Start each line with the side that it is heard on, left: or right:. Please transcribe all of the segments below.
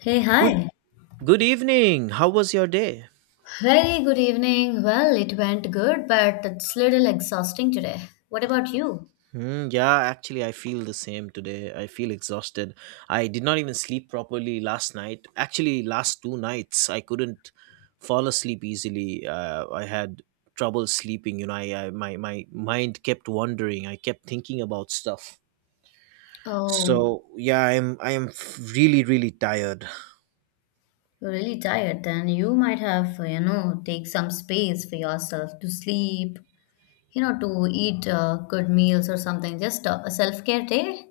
left: Hey,
right: Good
left: hi.
right: good evening. How was your day?
left: Very good evening. Well, it went good, but it's little exhausting today. What about you?
right: Yeah, actually I feel the same today. I feel exhausted. I did not even sleep properly last night. Actually last two nights I couldn't fall asleep easily. I had trouble sleeping, I my mind kept wandering. I kept thinking about stuff.
left: Oh,
right: So, yeah, I am really tired.
left: you're really tired then. You might have, you know, take some space for yourself to sleep, you know, to eat good meals or something. Just a self-care day.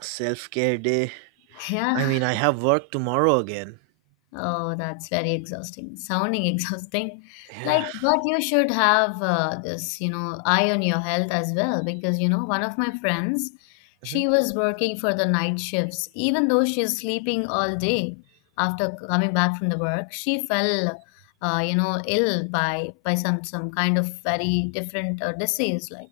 right: Self-care day.
left: Yeah.
right: I mean, I have work tomorrow again.
left: Oh, that's very exhausting. Sounding exhausting. Like,
right: Yeah.
left: but you should have this, you know, eye on your health as well. Because, you know, one of my friends,
right: Mhm.
left: she was working for the night shifts. Even though she's sleeping all day after coming back from the work, she fell, you know, ill by some kind of very different disease, like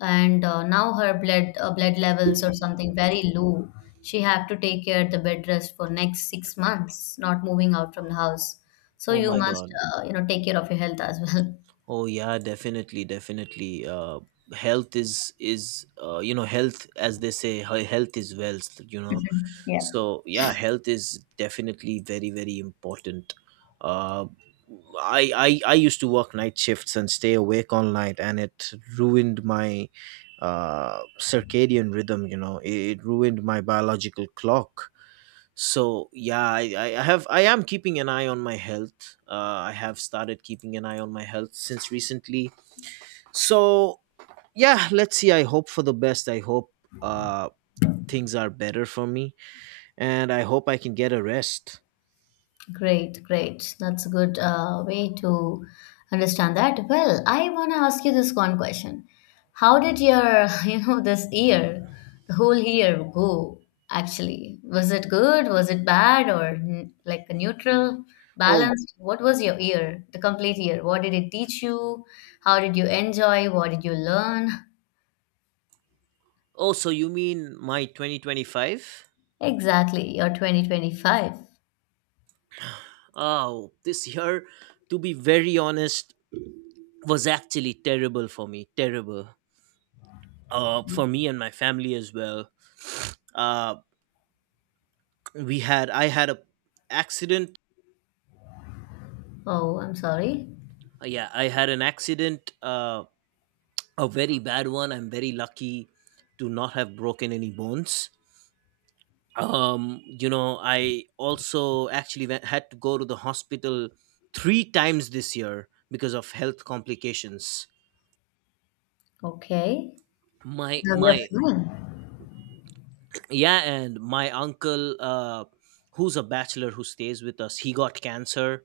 left: and now her blood blood levels or something very low. She have to take care of the bed rest for next 6 months, not moving out from the house. So
right: Oh
left: you, oh,
right: my
left: must
right: god.
left: you know, take care of your health as well.
right: Oh yeah, definitely, definitely. Health is health as they say health is wealth. You know,
left: Yeah.
right: so yeah, health is definitely very important. Uh, I used to work night shifts and stay awake all night, and it ruined my circadian rhythm. It ruined my biological clock. So yeah, I am keeping an eye on my health. I have started keeping an eye on my health since recently. So yeah, let's see. I hope for the best. I hope uh, things are better for me, and I hope I can get a rest.
left: Great, great. That's a good way to understand that. Well, I want to ask you this one question. How did your, you know, this year, the whole year go actually? Was it good? Was it bad? Or like a neutral,
right: oh y-
left: balanced? What was your year, the complete year? What did it teach you? How did you enjoy? What did you learn?
right: oh, so you mean my 2025?
left: Exactly, your 2025.
right: Oh, this year, to be very honest, was actually terrible for me. Terrible for me and my family as well. Uh, we had i had a accident.
left: Oh, I'm sorry.
right: Yeah I had an accident, a very bad one. I'm very lucky to not have broken any bones. um you know, I also actually had to go to the hospital three times this year because of health complications.
left: Okay.
right: my
left: Now we are
right: my
left: fine.
right: Yeah, and my uncle uh who's a bachelor, who stays with us, he got cancer.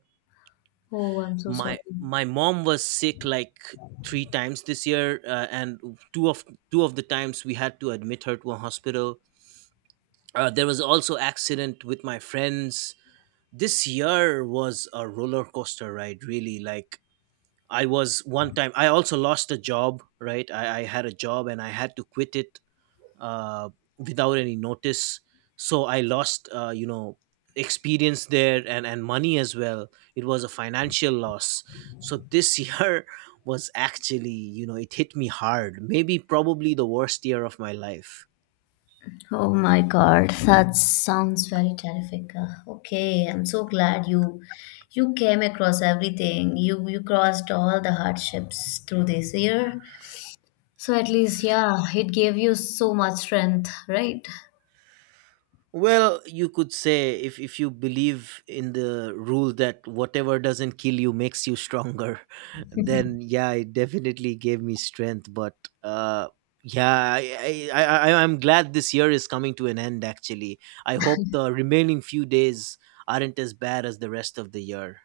left: Oh, I'm so sorry.
right: My mom was sick like three times this year, and two of two of the times we had to admit her to a hospital. There was also accident with my friends. This year was a roller coaster ride, really. Like, I was one time I also lost a job, right? I had a job and I had to quit it, uh, without any notice. So I lost, experience there, and money as well. It was a financial loss. So this year was actually, you know, it hit me hard. Maybe probably the worst year of my life.
left: Oh my God, that sounds very terrific. Okay, I'm so glad you you came across everything. You crossed all the hardships through this year. So at least, yeah, it gave you so much strength, right?
right: Well, you could say, if you believe in the rule that whatever doesn't kill you makes you stronger, then yeah, it definitely gave me strength. But uh, yeah, I, I, I, I'm glad this year is coming to an end, actually. I hope the remaining few days aren't as bad as the rest of the year.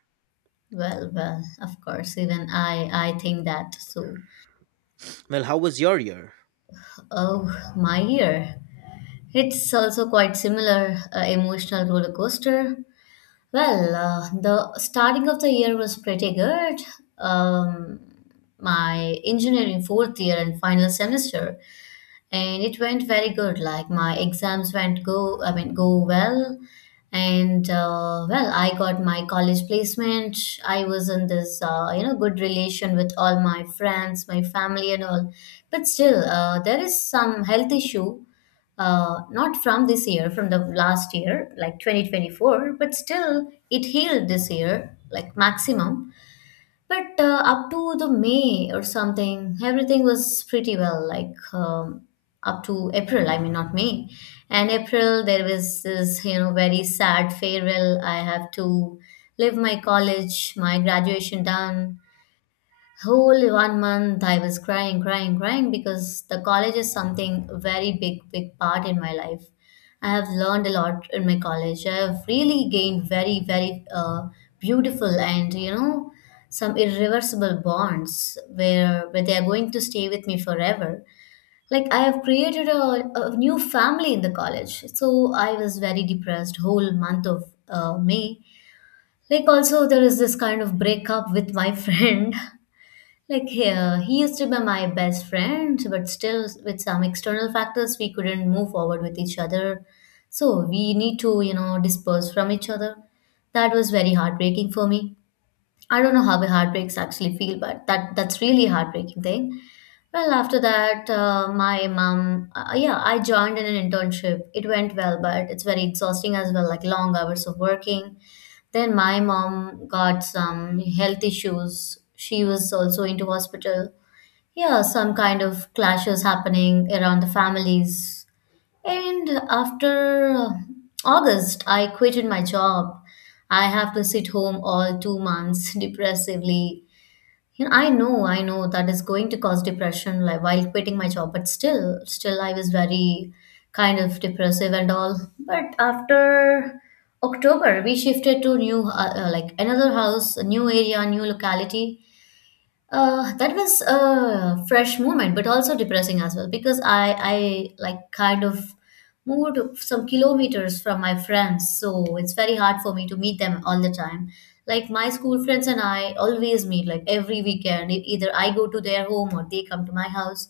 left: Well, well, of course, even I think that. So,
right: Well, how was your year?
left: oh, my year. It's also quite similar, emotional roller coaster. Well, the starting of the year was pretty good. Um, my engineering fourth year and final semester, and it went very good. Like my exams went I mean, go well, and well, I got my college placement. I was in this, you know, good relation with all my friends, my family, and all. But still, there is some health issue. Not from this year, from the last year, like 2024, but still it healed this year, like maximum. But up to the May or something, everything was pretty well, like up to April, I mean, not May. And April, there was this, you know, very sad farewell. I have to leave my college, my graduation done. Whole one month I was crying, crying, crying because the college is something very big part in my life. I have learned a lot in my college. I have really gained very, very beautiful and you know some irreversible bonds where they are going to stay with me forever. Like I have created a new family in the college. So I was very depressed whole month of May. Like also there is this kind of breakup with my friend like here, he used to be my best friend, but still, with some external factors, we couldn't move forward with each other. So we need to, you know, disperse from each other. That was very heartbreaking for me. I don't know how the heartbreaks actually feel, but that's really heartbreaking thing. Well, after that, my yeah, I joined in an internship. It went well, but it's very exhausting as well, like long hours of working. Then my mom got some health issues. She was also into hospital. Yeah, some kind of clashes happening around the families. And after August, I quitted my job. I have to sit home all 2 months depressively. You know, I know that is going to cause depression like while quitting my job, but still I was very kind of depressive and all. But after October, we shifted to new like another house, a new area, new locality. That was a fresh moment, but also depressing as well because I like kind of moved some kilometers from my friends, so it's very hard for me to meet them all the time. Like my school friends and I always meet like every weekend. Either I go to their home or they come to my house,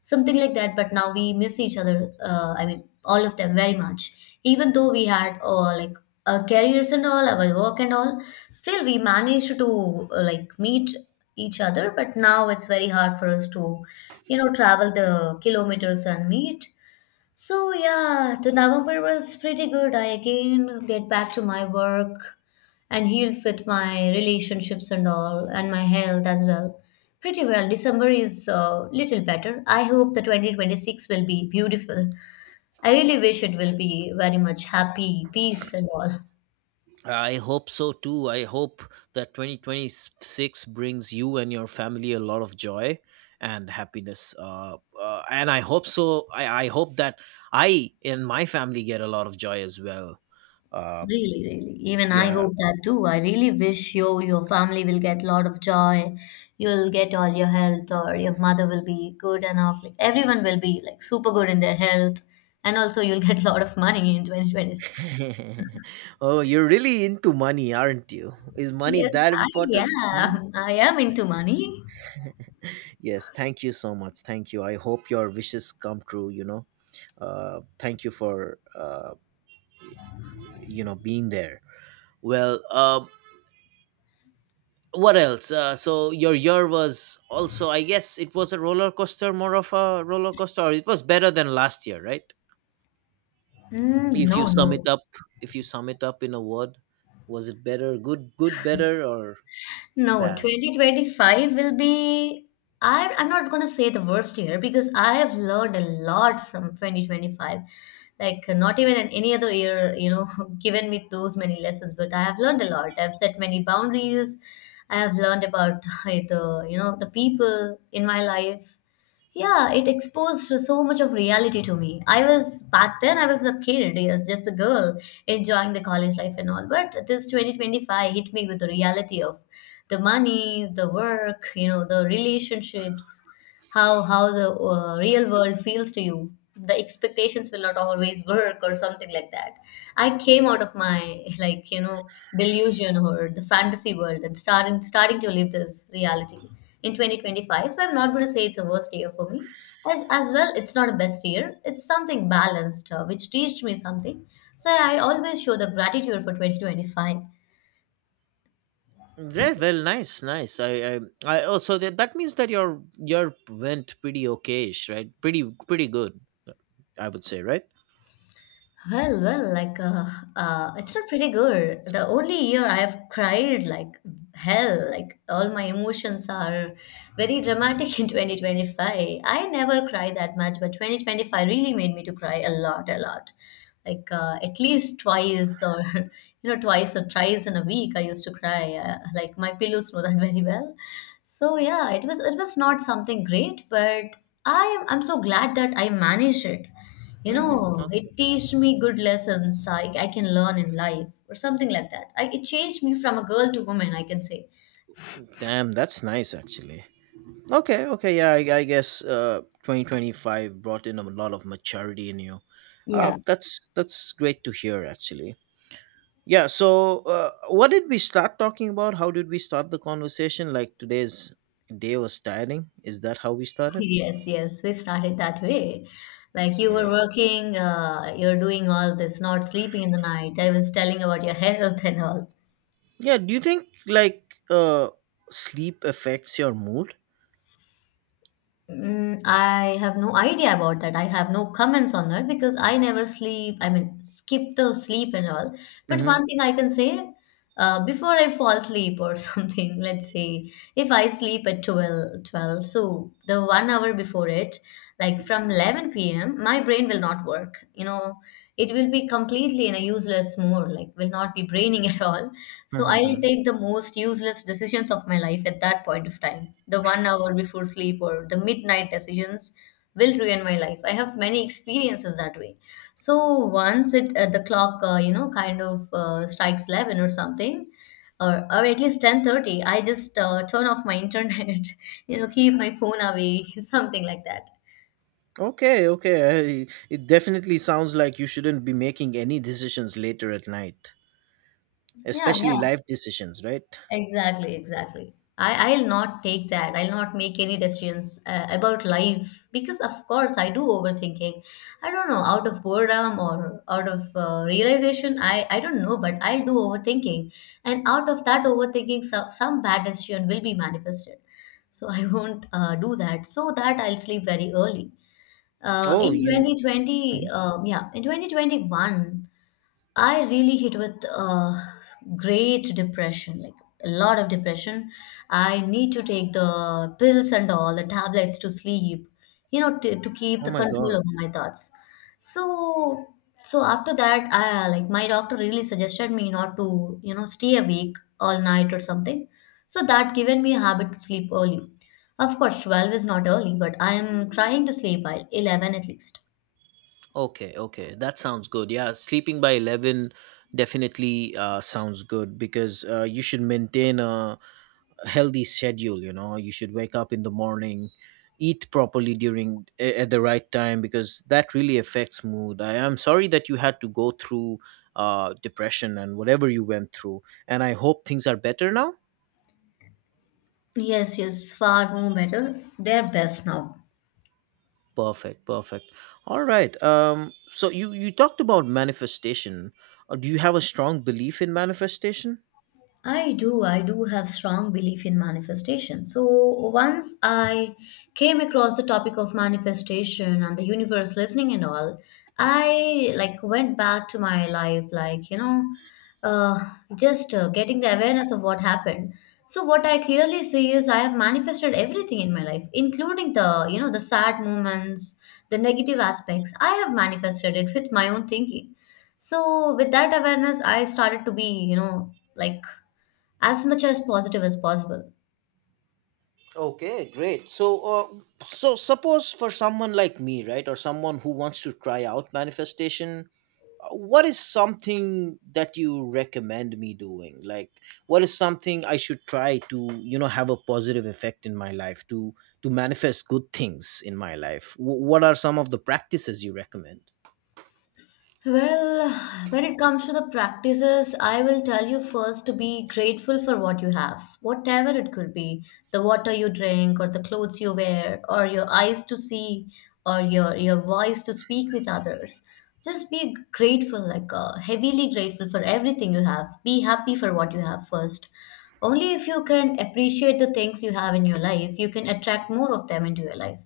left: something like that. But now we miss each other, I mean all of them, very much. Even though we had like our careers and all, our work and all, still we managed to like meet each other. But now it's very hard for us to, you know, travel the kilometers and meet. So yeah, the November was pretty good. I again get back to my work and heal with my relationships and all, and my health as well. Pretty well. December is a little better. I hope the 2026 will be beautiful. I really wish it will be very much happy, peace and all.
right: I hope so too. I hope that 2026 brings you and your family a lot of joy and happiness. And I hope so. I hope that I and my family get a lot of joy as well. Uh,
left: Really, really. Even I
right: yeah.
left: hope that too. I really wish you, your family will get a lot of joy. You'll get all your health, or your mother will be good enough. Like everyone will be like super good in their health, and also you'll get a lot of money in 2026.
right: Oh, you're really into money, aren't you? Is money
left: Yes,
right: that
left: I
right: important? Hmm?
left: am. I am into money.
right: Yes, thank you so much. Thank you. I hope your wishes come true, you know. Thank you for, being there. Well, what else? So your year was also, I guess, it was a roller coaster, more of a roller coaster. Or it was better than last year, right?
left: Mm,
right: If
left: no,
right: you sum it
left: no.
right: up, If you sum it up in a word, was it better, good, better, or
left: No,
right: bad?
left: 2025 will be. I'm not going to say the worst year because I have learned a lot from 2025. Like, not even in any other year, you know, given me those many lessons, but I have learned a lot. I've set many boundaries. I have learned about the, you know, the people in my life. Yeah, it exposed so much of reality to me. I was back then, I was a kid, yes, just a girl enjoying the college life and all. But this 2025 hit me with the reality of the money, the work, you know, the relationships, how the real world feels to you. The expectations will not always work or something like that. I came out of my like you know delusion or the fantasy world and starting to live this reality in 2025. So I'm not going to say it's a worst year for me. As well, it's not a best year. It's something balanced, which teached me something. So I always show the gratitude for 2025.
right: Right. Well, nice, nice. I. Oh, so that that means that your went pretty okayish, right? Pretty good. I would say, right?
left: Well, well, like it's not pretty good. The only year I have cried like hell, like all my emotions are very dramatic in 2025. I never cry that much, but 2025 really made me to cry a lot, a lot. Like at least twice or you know twice or thrice in a week I used to cry. Like my pillows know that very well. So yeah, it was not something great, but I'm so glad that I managed it. You
right: Mm-hmm.
left: know,
right: Okay.
left: it teached me good lessons I can learn in life or something like that. I, it changed me from a girl to woman, I can say.
right: Damn, that's nice actually. Okay, okay, yeah, I guess 2025 brought in a lot of maturity in you.
left: Yeah.
right: That's great to hear actually. Yeah, so what did we start talking about? How did we start the conversation? Like today's day was tiring. Is that how we started?
left: Yes, yes, we started that way. Like you were
right: Yeah.
left: working, you're doing all this, not sleeping in the night. I was telling about your health and all.
right: Yeah, do you think like sleep affects your mood?
left: Mm, I have no idea about that. I have no comments on that because I never sleep. I mean, skip the sleep and all. But
right: hmm
left: one thing I can say, before I fall asleep or something, let's say if I sleep at twelve, so the one hour before it, like from 11 p.m., my brain will not work. You know, it will be completely in a useless mode, like will not be braining at all. So I'll take the most useless decisions of my life at that point of time. The one hour before sleep or the midnight decisions will ruin my life. I have many experiences that way. So once it the clock, you know, kind of strikes eleven or something, or at least 10:30, I just turn off my internet, you know, keep my phone away, something like that.
right: Okay, okay. I, it definitely sounds like you shouldn't be making any decisions later at night,
left: Yeah, yeah.
right: especially life decisions, right?
left: Exactly, exactly. I'll not take that. I'll not make any decisions about life because, of course, I do overthinking. I don't know, out of boredom or out of realization, I don't know, but I'll do overthinking. And out of that overthinking, so, some bad decision will be manifested. So I won't do that. So that I'll sleep very early.
right: Oh,
left: In
right: you.
left: 2020,
right: Mhm.
left: um, yeah, in 2021. I really hit with great depression, like a lot of depression. I need to take the pills and all the tablets to sleep, you know, to keep
right: Oh
left: the
right: my
left: control
right: god.
left: over my thoughts. So, so after that, I like my doctor really suggested me not to, stay awake all night or something. So that given me a habit to sleep early. Of course, 12 is not early, but I am trying to sleep by 11 at least.
right: Okay, okay, that sounds good. Yeah, sleeping by 11 definitely sounds good because you should maintain a healthy schedule. You know, you should wake up in the morning, eat properly during at the right time because that really affects mood. I am sorry that you had to go through depression and whatever you went through, and I hope things are better now.
left: Yes, yes, far more better. They're best now.
right: Perfect, perfect. All right. So you you talked about manifestation. Do you have a strong belief in manifestation?
left: I do. I do have strong belief in manifestation. So once I came across the topic of manifestation and the universe listening and all, I like went back to my life, like you know, uh, just uh, getting the awareness of what happened. So what I clearly see is I have manifested everything in my life, including the you know the sad moments, the negative aspects. I have manifested it with my own thinking. So with that awareness, I started to be like as much as positive as possible.
right: Okay, great. So, so suppose for someone like me, right, or someone who wants to try out manifestation, what is something that you recommend me doing? Like, what is something I should try to, you know, have a positive effect in my life to manifest good things in my life? What are some of the practices you recommend?
left: Well, when it comes to the practices, I will tell you first to be grateful for what you have, whatever it could be the water you drink, or the clothes you wear, or your eyes to see, or your voice to speak with others. Just be grateful, heavily grateful for everything you have. Be happy for what you have first. Only if you can appreciate the things you have in your life, you can attract more of them into your life.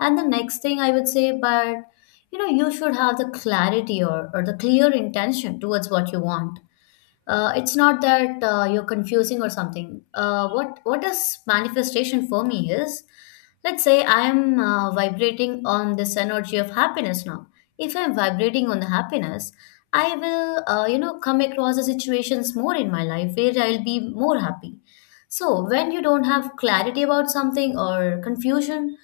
left: And the next thing I would say, but you should have the clarity or the clear intention towards what you want. It's not that you're confusing or something. What is manifestation for me is, let's say I am vibrating on this energy of happiness now. If I'm vibrating on the happiness, I will come across the situations more in my life where I'll be more happy. So when you don't have clarity about something or confusion,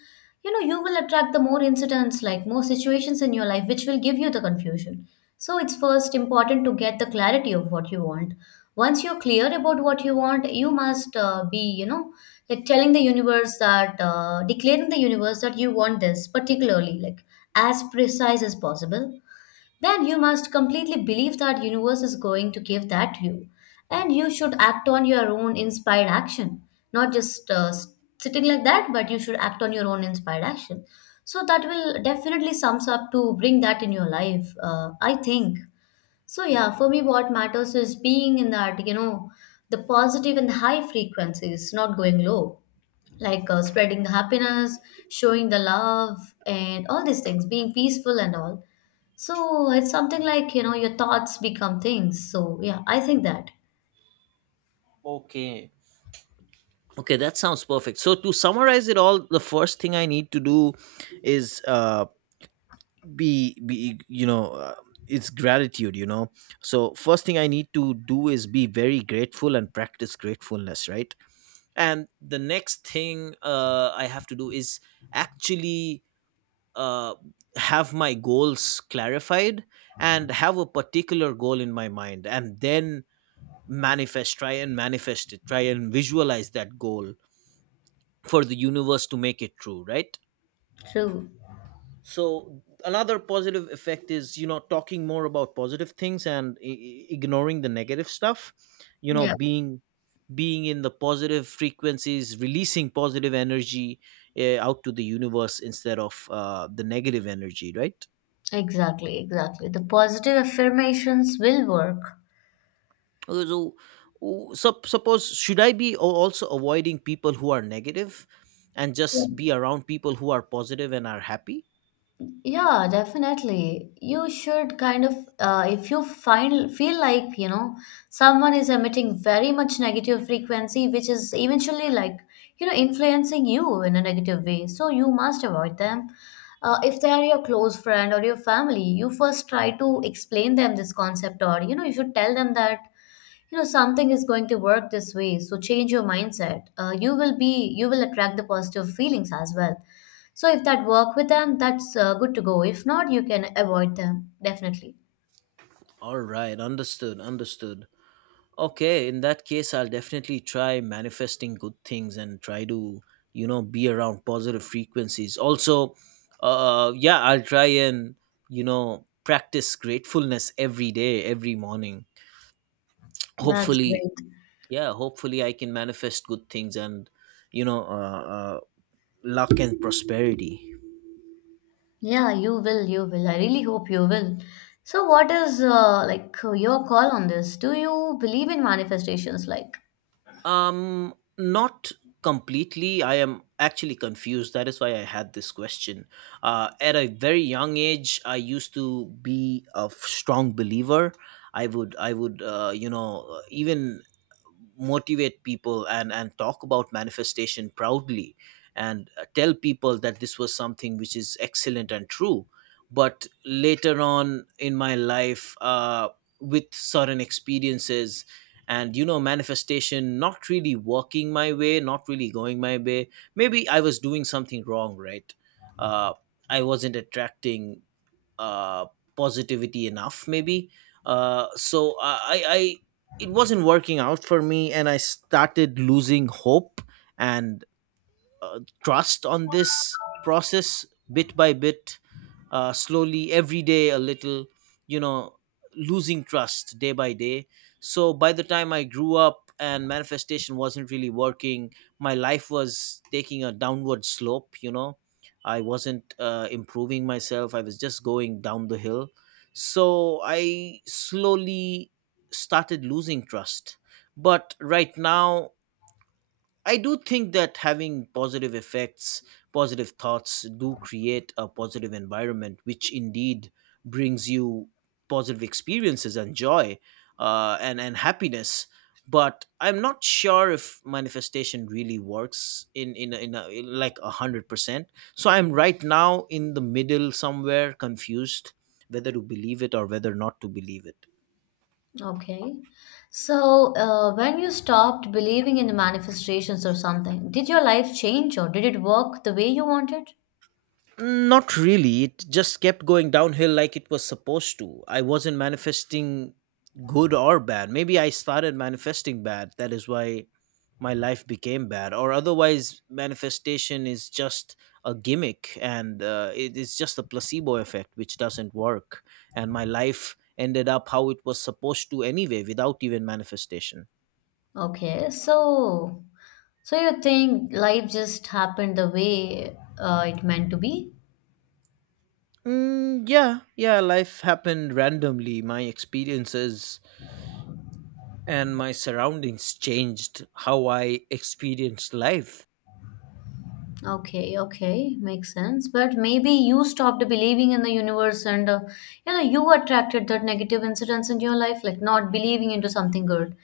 left: you will attract the more incidents, like more situations in your life, which will give you the confusion. So it's first important to get the clarity of what you want. Once you're clear about what you want, you must be, like telling the universe that, declaring the universe that you want this particularly, like as precise as possible. Then you must completely believe that universe is going to give that to you, and you should act on your own inspired action, not just sitting like that, but you should act on your own inspired action. So that will definitely sums up to bring that in your life, I think. So yeah, for me, what matters is being in that, the positive and high frequencies, not going low, like spreading the happiness, showing the love, and all these things, being peaceful and all. So it's something like, your thoughts become things. So yeah, I think that.
right: Okay. Okay, that sounds perfect. So to summarize it all, the first thing I need to do is be you know it's gratitude, you know. So first thing I need to do is be very grateful and practice gratefulness, right? And the next thing, I have to do is actually, uh, have my goals clarified and have a particular goal in my mind, and then manifest. Try and manifest it. Try and visualize that goal for the universe to make it true, right?
left: True.
right: So another positive effect is, you know, talking more about positive things and ignoring the negative stuff. you know
left: Yeah,
right: being Being in the positive frequencies, releasing positive energy out to the universe instead of the negative energy, right?
left: exactly, exactly. The positive affirmations will work.
right: Uh, so Suppose, should I be also avoiding people who are negative and
left: Yeah.
right: just be around people who are positive and are happy?
left: Yeah, definitely. You should kind of, if you find feel like, someone is emitting very much negative frequency, which is eventually like, influencing you in a negative way. So you must avoid them. If they are your close friend or your family, you first try to explain them this concept, or you should tell them that something is going to work this way, so change your mindset. You will be, you will attract the positive feelings as well. So if that work with them, that's good to go. If not, you can avoid them definitely.
right: All right, understood. Okay, in that case, I'll definitely try manifesting good things and try to, you know, be around positive frequencies. Also, yeah, I'll try and, you know, practice gratefulness every day, every morning.
left: That's
right: Hopefully,
left: great.
right: yeah, hopefully I can manifest good things and, you know, luck and prosperity.
left: Yeah, you will, you will. I really hope you will. So what is like your call on this? Do you believe in manifestations, like?
right: Not completely. I am actually confused. That is why I had this question. At a very young age, I used to be a strong believer. I would, even motivate people and talk about manifestation proudly, and tell people that this was something which is excellent and true. But later on in my life, with certain experiences and, you know, manifestation not really working my way, not really going my way. Maybe I was doing something wrong, right? uh, I wasn't attracting uh, positivity enough, maybe. So it wasn't working out for me and I started losing hope and trust on this process bit by bit, slowly every day a little, you know, losing trust day by day. So by the time I grew up and manifestation wasn't really working, my life was taking a downward slope, you know. I wasn't improving myself. I was just going down the hill. So I slowly started losing trust. But right now, I do think that having positive effects, positive thoughts do create a positive environment, which indeed brings you positive experiences and joy, and happiness. But I'm not sure if manifestation really works in like 100%. So I'm right now in the middle somewhere, confused whether to believe it or whether not to believe it.
left: Okay. So when you stopped believing in the manifestations or something, did your life change or did it work the way you wanted?
right: Not really. It just kept going downhill like it was supposed to. I wasn't manifesting good or bad. Maybe I started manifesting bad. That is why my life became bad. Or otherwise, manifestation is just a gimmick and it is just a placebo effect which doesn't work. And my life ended up how it was supposed to anyway without even manifestation.
left: Okay, so you think life just happened the way it meant to be?
right: Mm, yeah, life happened randomly. My experiences and my surroundings changed how I experienced life.
left: Okay, okay, makes sense. But maybe you stopped believing in the universe, and you attracted that negative incidents in your life, like not believing into something good.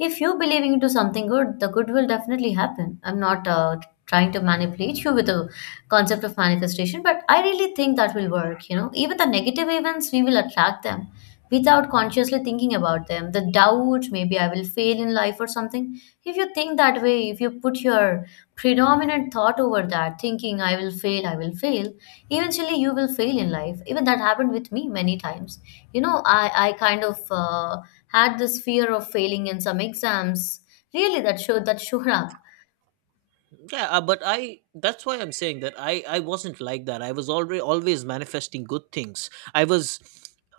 left: If you believing into something good, the good will definitely happen. I'm not trying to manipulate you with the concept of manifestation, but I really think that will work. You know, even the negative events, we will attract them without consciously thinking about them, the doubt, maybe I will fail in life or something. If you think that way, if you put your predominant thought over that, thinking I will fail, I will fail, eventually you will fail in life. Even that happened with me many times. You know, I kind of had this fear of failing in some exams. Really, that showed
right: Yeah, but I that's why I'm saying that I wasn't like that. I was already always manifesting good things. I was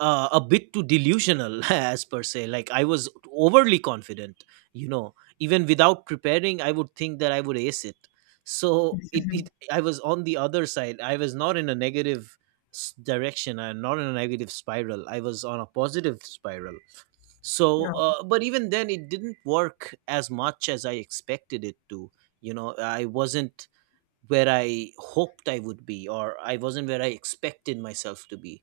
right: a bit too delusional as per se. Like I was overly confident, you know. Even without preparing, I would think that I would ace it. So it
left: up.
right: I was on the other side. I was not in a negative direction and not in a negative spiral. I was on a positive spiral. So but even then it didn't work as much as I expected it to. You know, I wasn't where I hoped I would be, or I wasn't where I expected myself to be.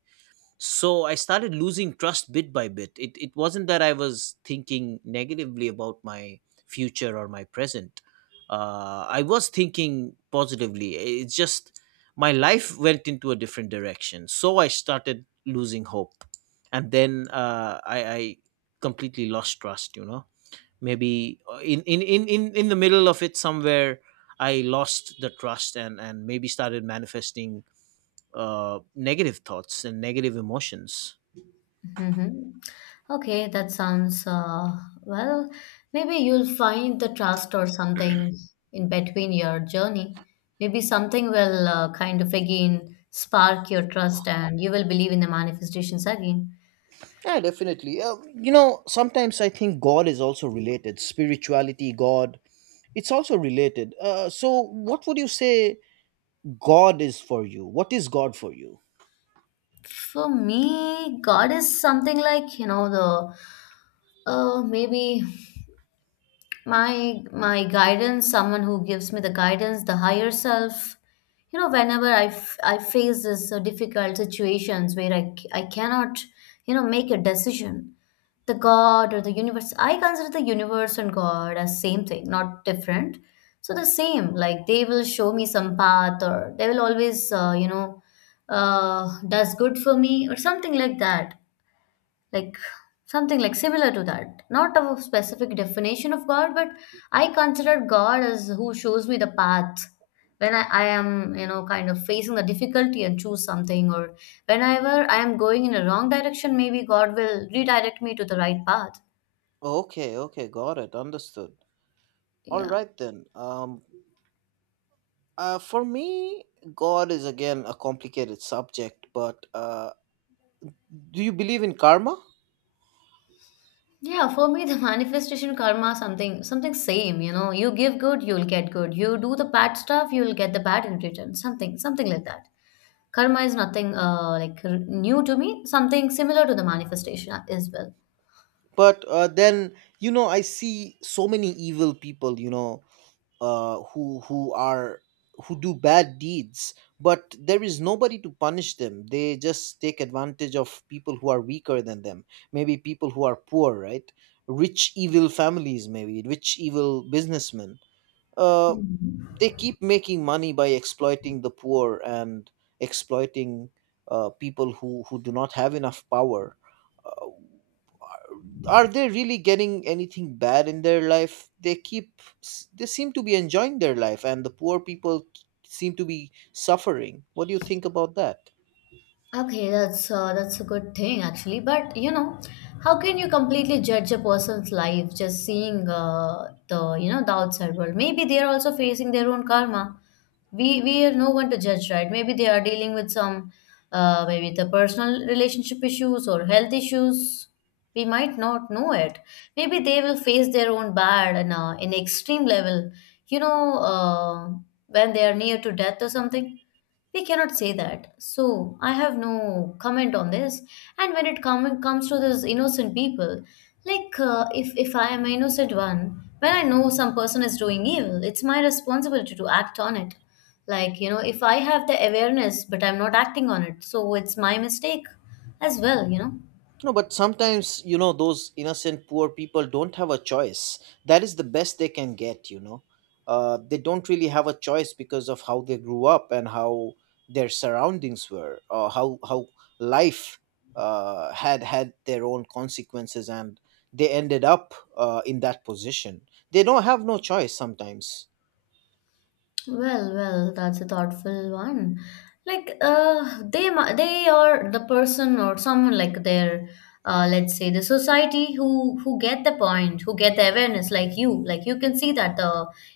right: So I started losing trust bit by bit. It wasn't that I was thinking negatively about my future or my present. I was thinking positively. It's just my life went into a different direction so I started losing hope. And then I completely lost trust, you know. Maybe in the middle of it somewhere, I lost the trust, and maybe started manifesting negative thoughts and negative emotions.
left: Mm-hmm. Okay, that sounds well. Maybe you'll find the trust or something in between your journey. Maybe something will kind of again spark your trust and you will believe in the manifestations again.
right: Yeah, definitely. You know, sometimes I think God is also related. Spirituality, God, it's also related. So, what would you say God is for you? What is God for you?
left: For me, God is something like, you know, the maybe, my guidance, someone who gives me the guidance, the higher self. You know, whenever I face this difficult situations where I cannot, you know, make a decision, the god or the universe, I consider the universe and god as same thing, not different. So the same, like they will show me some path, or they will always does good for me or something like that, like something like similar to that, not of a specific definition of god, but I consider god as who shows me the path when I am, you know, kind of facing the difficulty and choose something, or whenever I am going in a wrong direction, maybe god will redirect me to the right path.
right: Okay, okay, got it, understood. All
left: Yeah,
right: right then. For me, God is again a complicated subject, but do you believe in karma?
left: yeah, for me the manifestation, karma, something something same, you know, you give good, you'll get good, you do the bad stuff, you'll get the bad in return, something something like that. Karma is nothing new to me, something similar to the manifestation as well.
right: But then, you know, I see so many evil people. You know, who are who do bad deeds, but there is nobody to punish them. They just take advantage of people who are weaker than them. Maybe people who are poor, right? Rich evil families, maybe rich evil businessmen, uh,
left: Mhm.
right: they keep making money by exploiting the poor and exploiting people who do not have enough power. Uh are they really getting anything bad in their life? They keep, they seem to be enjoying their life, and the poor people seem to be suffering. What do you think about that?
left: Okay, that's a good thing actually. But you know, how can you completely judge a person's life just seeing the you know the outside world? Maybe they are also facing their own karma. We are no one to judge, right? Maybe they are dealing with some, maybe, the personal relationship issues or health issues. We might not know it. Maybe they will face their own bad and in extreme level, you know, when they are near to death or something. We cannot say that. So I have no comment on this. And when it comes to those innocent people, like if I am an innocent one, when I know some person is doing evil, it's my responsibility to act on it. Like you know, if I have the awareness but I'm not acting on it, so it's my mistake as well. You know.
right: No, but sometimes, you know, those innocent poor people don't have a choice. That is the best they can get, you know. They don't really have a choice because of how they grew up and how their surroundings were, or how life had had their own consequences, and they ended up in that position. They don't have no choice sometimes.
left: Well, well, that's a thoughtful one. Like, they, they are the person or someone like their, let's say the society, who get the point, who get the awareness, like you. Like you can see that the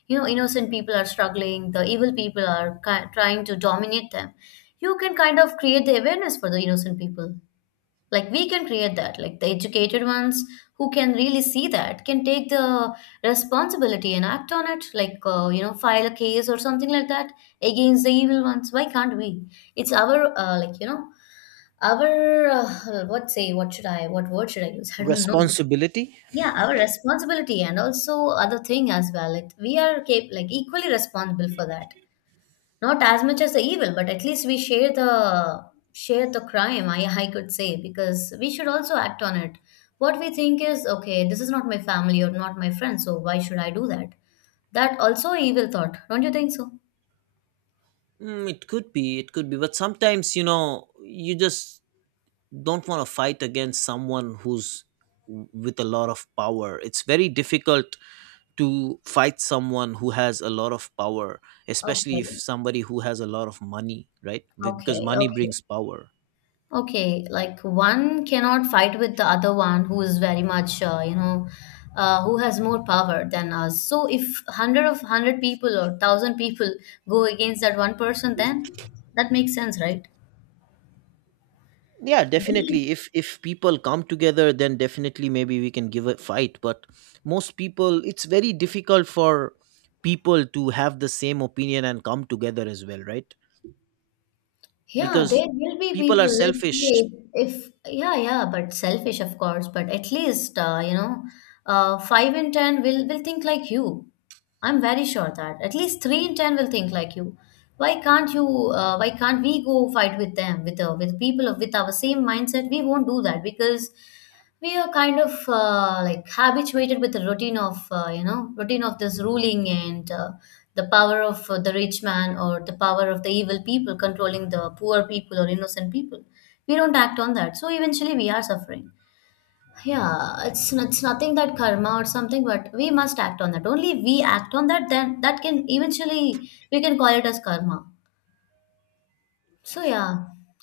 left: you know innocent people are struggling, the evil people are trying to dominate them. You can kind of create the awareness for the innocent people, like we can create that, like the educated ones who can really see that can take the responsibility and act on it, like you know, file a case or something like that against the evil ones. Why can't we? It's our like, you know, our what say, what should I, what word should I use? I don't know.
right: Responsibility?
left: Yeah, our responsibility, and also other thing as well. Like we are like equally responsible for that, not as much as the evil, but at least we share the crime, I could say, because we should also act on it. What we think is, okay, this is not my family or not my friend, so why should I do that? That also evil thought, don't you think so?
right: Mm, it could be, but sometimes, you know, you just don't want to fight against someone who's with a lot of power. It's very difficult to fight someone who has a lot of power,
left: Okay,
right: especially if somebody who has a lot of money, right? Because
left: okay,
right: money
left: okay.
right: brings power.
left: Okay, like one cannot fight with the other one who is very much, you know, who has more power than us. So if 100 of 100 people or 1000 people go against that one person, then that makes sense, right?
right: Yeah, definitely, if people come together, then definitely maybe we can give a fight. But most people, it's very difficult for people to have the same opinion and come together as well, right?
left: Yeah,
right: Because
left: there will be
right: people are
left: people, let's
right: selfish.
left: say, if, yeah, yeah, but selfish, of course, but at least, you know, 5 in 10 will think like you. I'm very sure that at least 3 in 10 will think like you. Why can't you? Why can't we go fight with them, with people of with our same mindset? We won't do that because we are kind of like habituated with the routine of routine of this ruling, and the power of the rich man, or the power of the evil people controlling the poor people or innocent people. We don't act on that, so eventually we are suffering. Yeah, it's nothing that karma or something, but we must act on that. Only we act on that, then that can eventually, we can call it as karma. So yeah,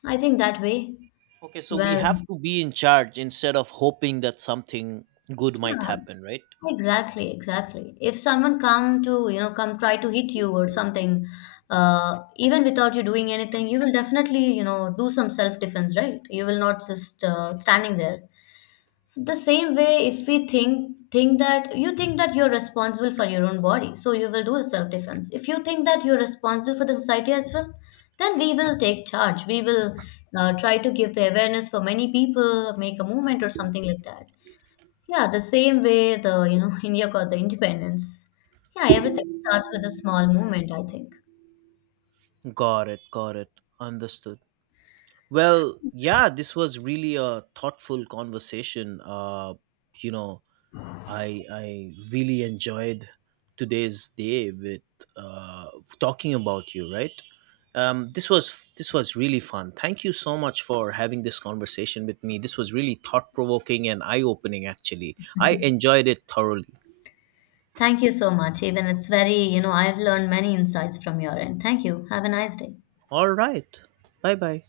left: I think that way.
right: Okay, so we
left: Well.
right: have to be in charge instead of hoping that something good might
left: Yeah.
right: happen, right?
left: Exactly, exactly. If someone come to, you know, come try to hit you or something, even without you doing anything, you will definitely, you know, do some self-defense, right? You will not just standing there. So the same way, if we think that, you think that you're responsible for your own body, so you will do the self-defense. If you think that you're responsible for the society as well, then we will take charge. We will try to give the awareness for many people, make a movement or something like that. Yeah, the same way the, you know, India got the independence. Yeah, everything starts with a small movement, I think.
right: Got it, got it. Understood. Well, yeah, this was really a thoughtful conversation. You know, I really enjoyed today's day with uh talking about you, right? This was really fun. Thank you so much for having this conversation with me. This was really thought provoking and eye opening. Actually, I enjoyed it thoroughly.
left: Thank you so much. Even it's very, you know, I've learned many insights from your end. Thank you. Have a nice day.
right: All right. Bye bye.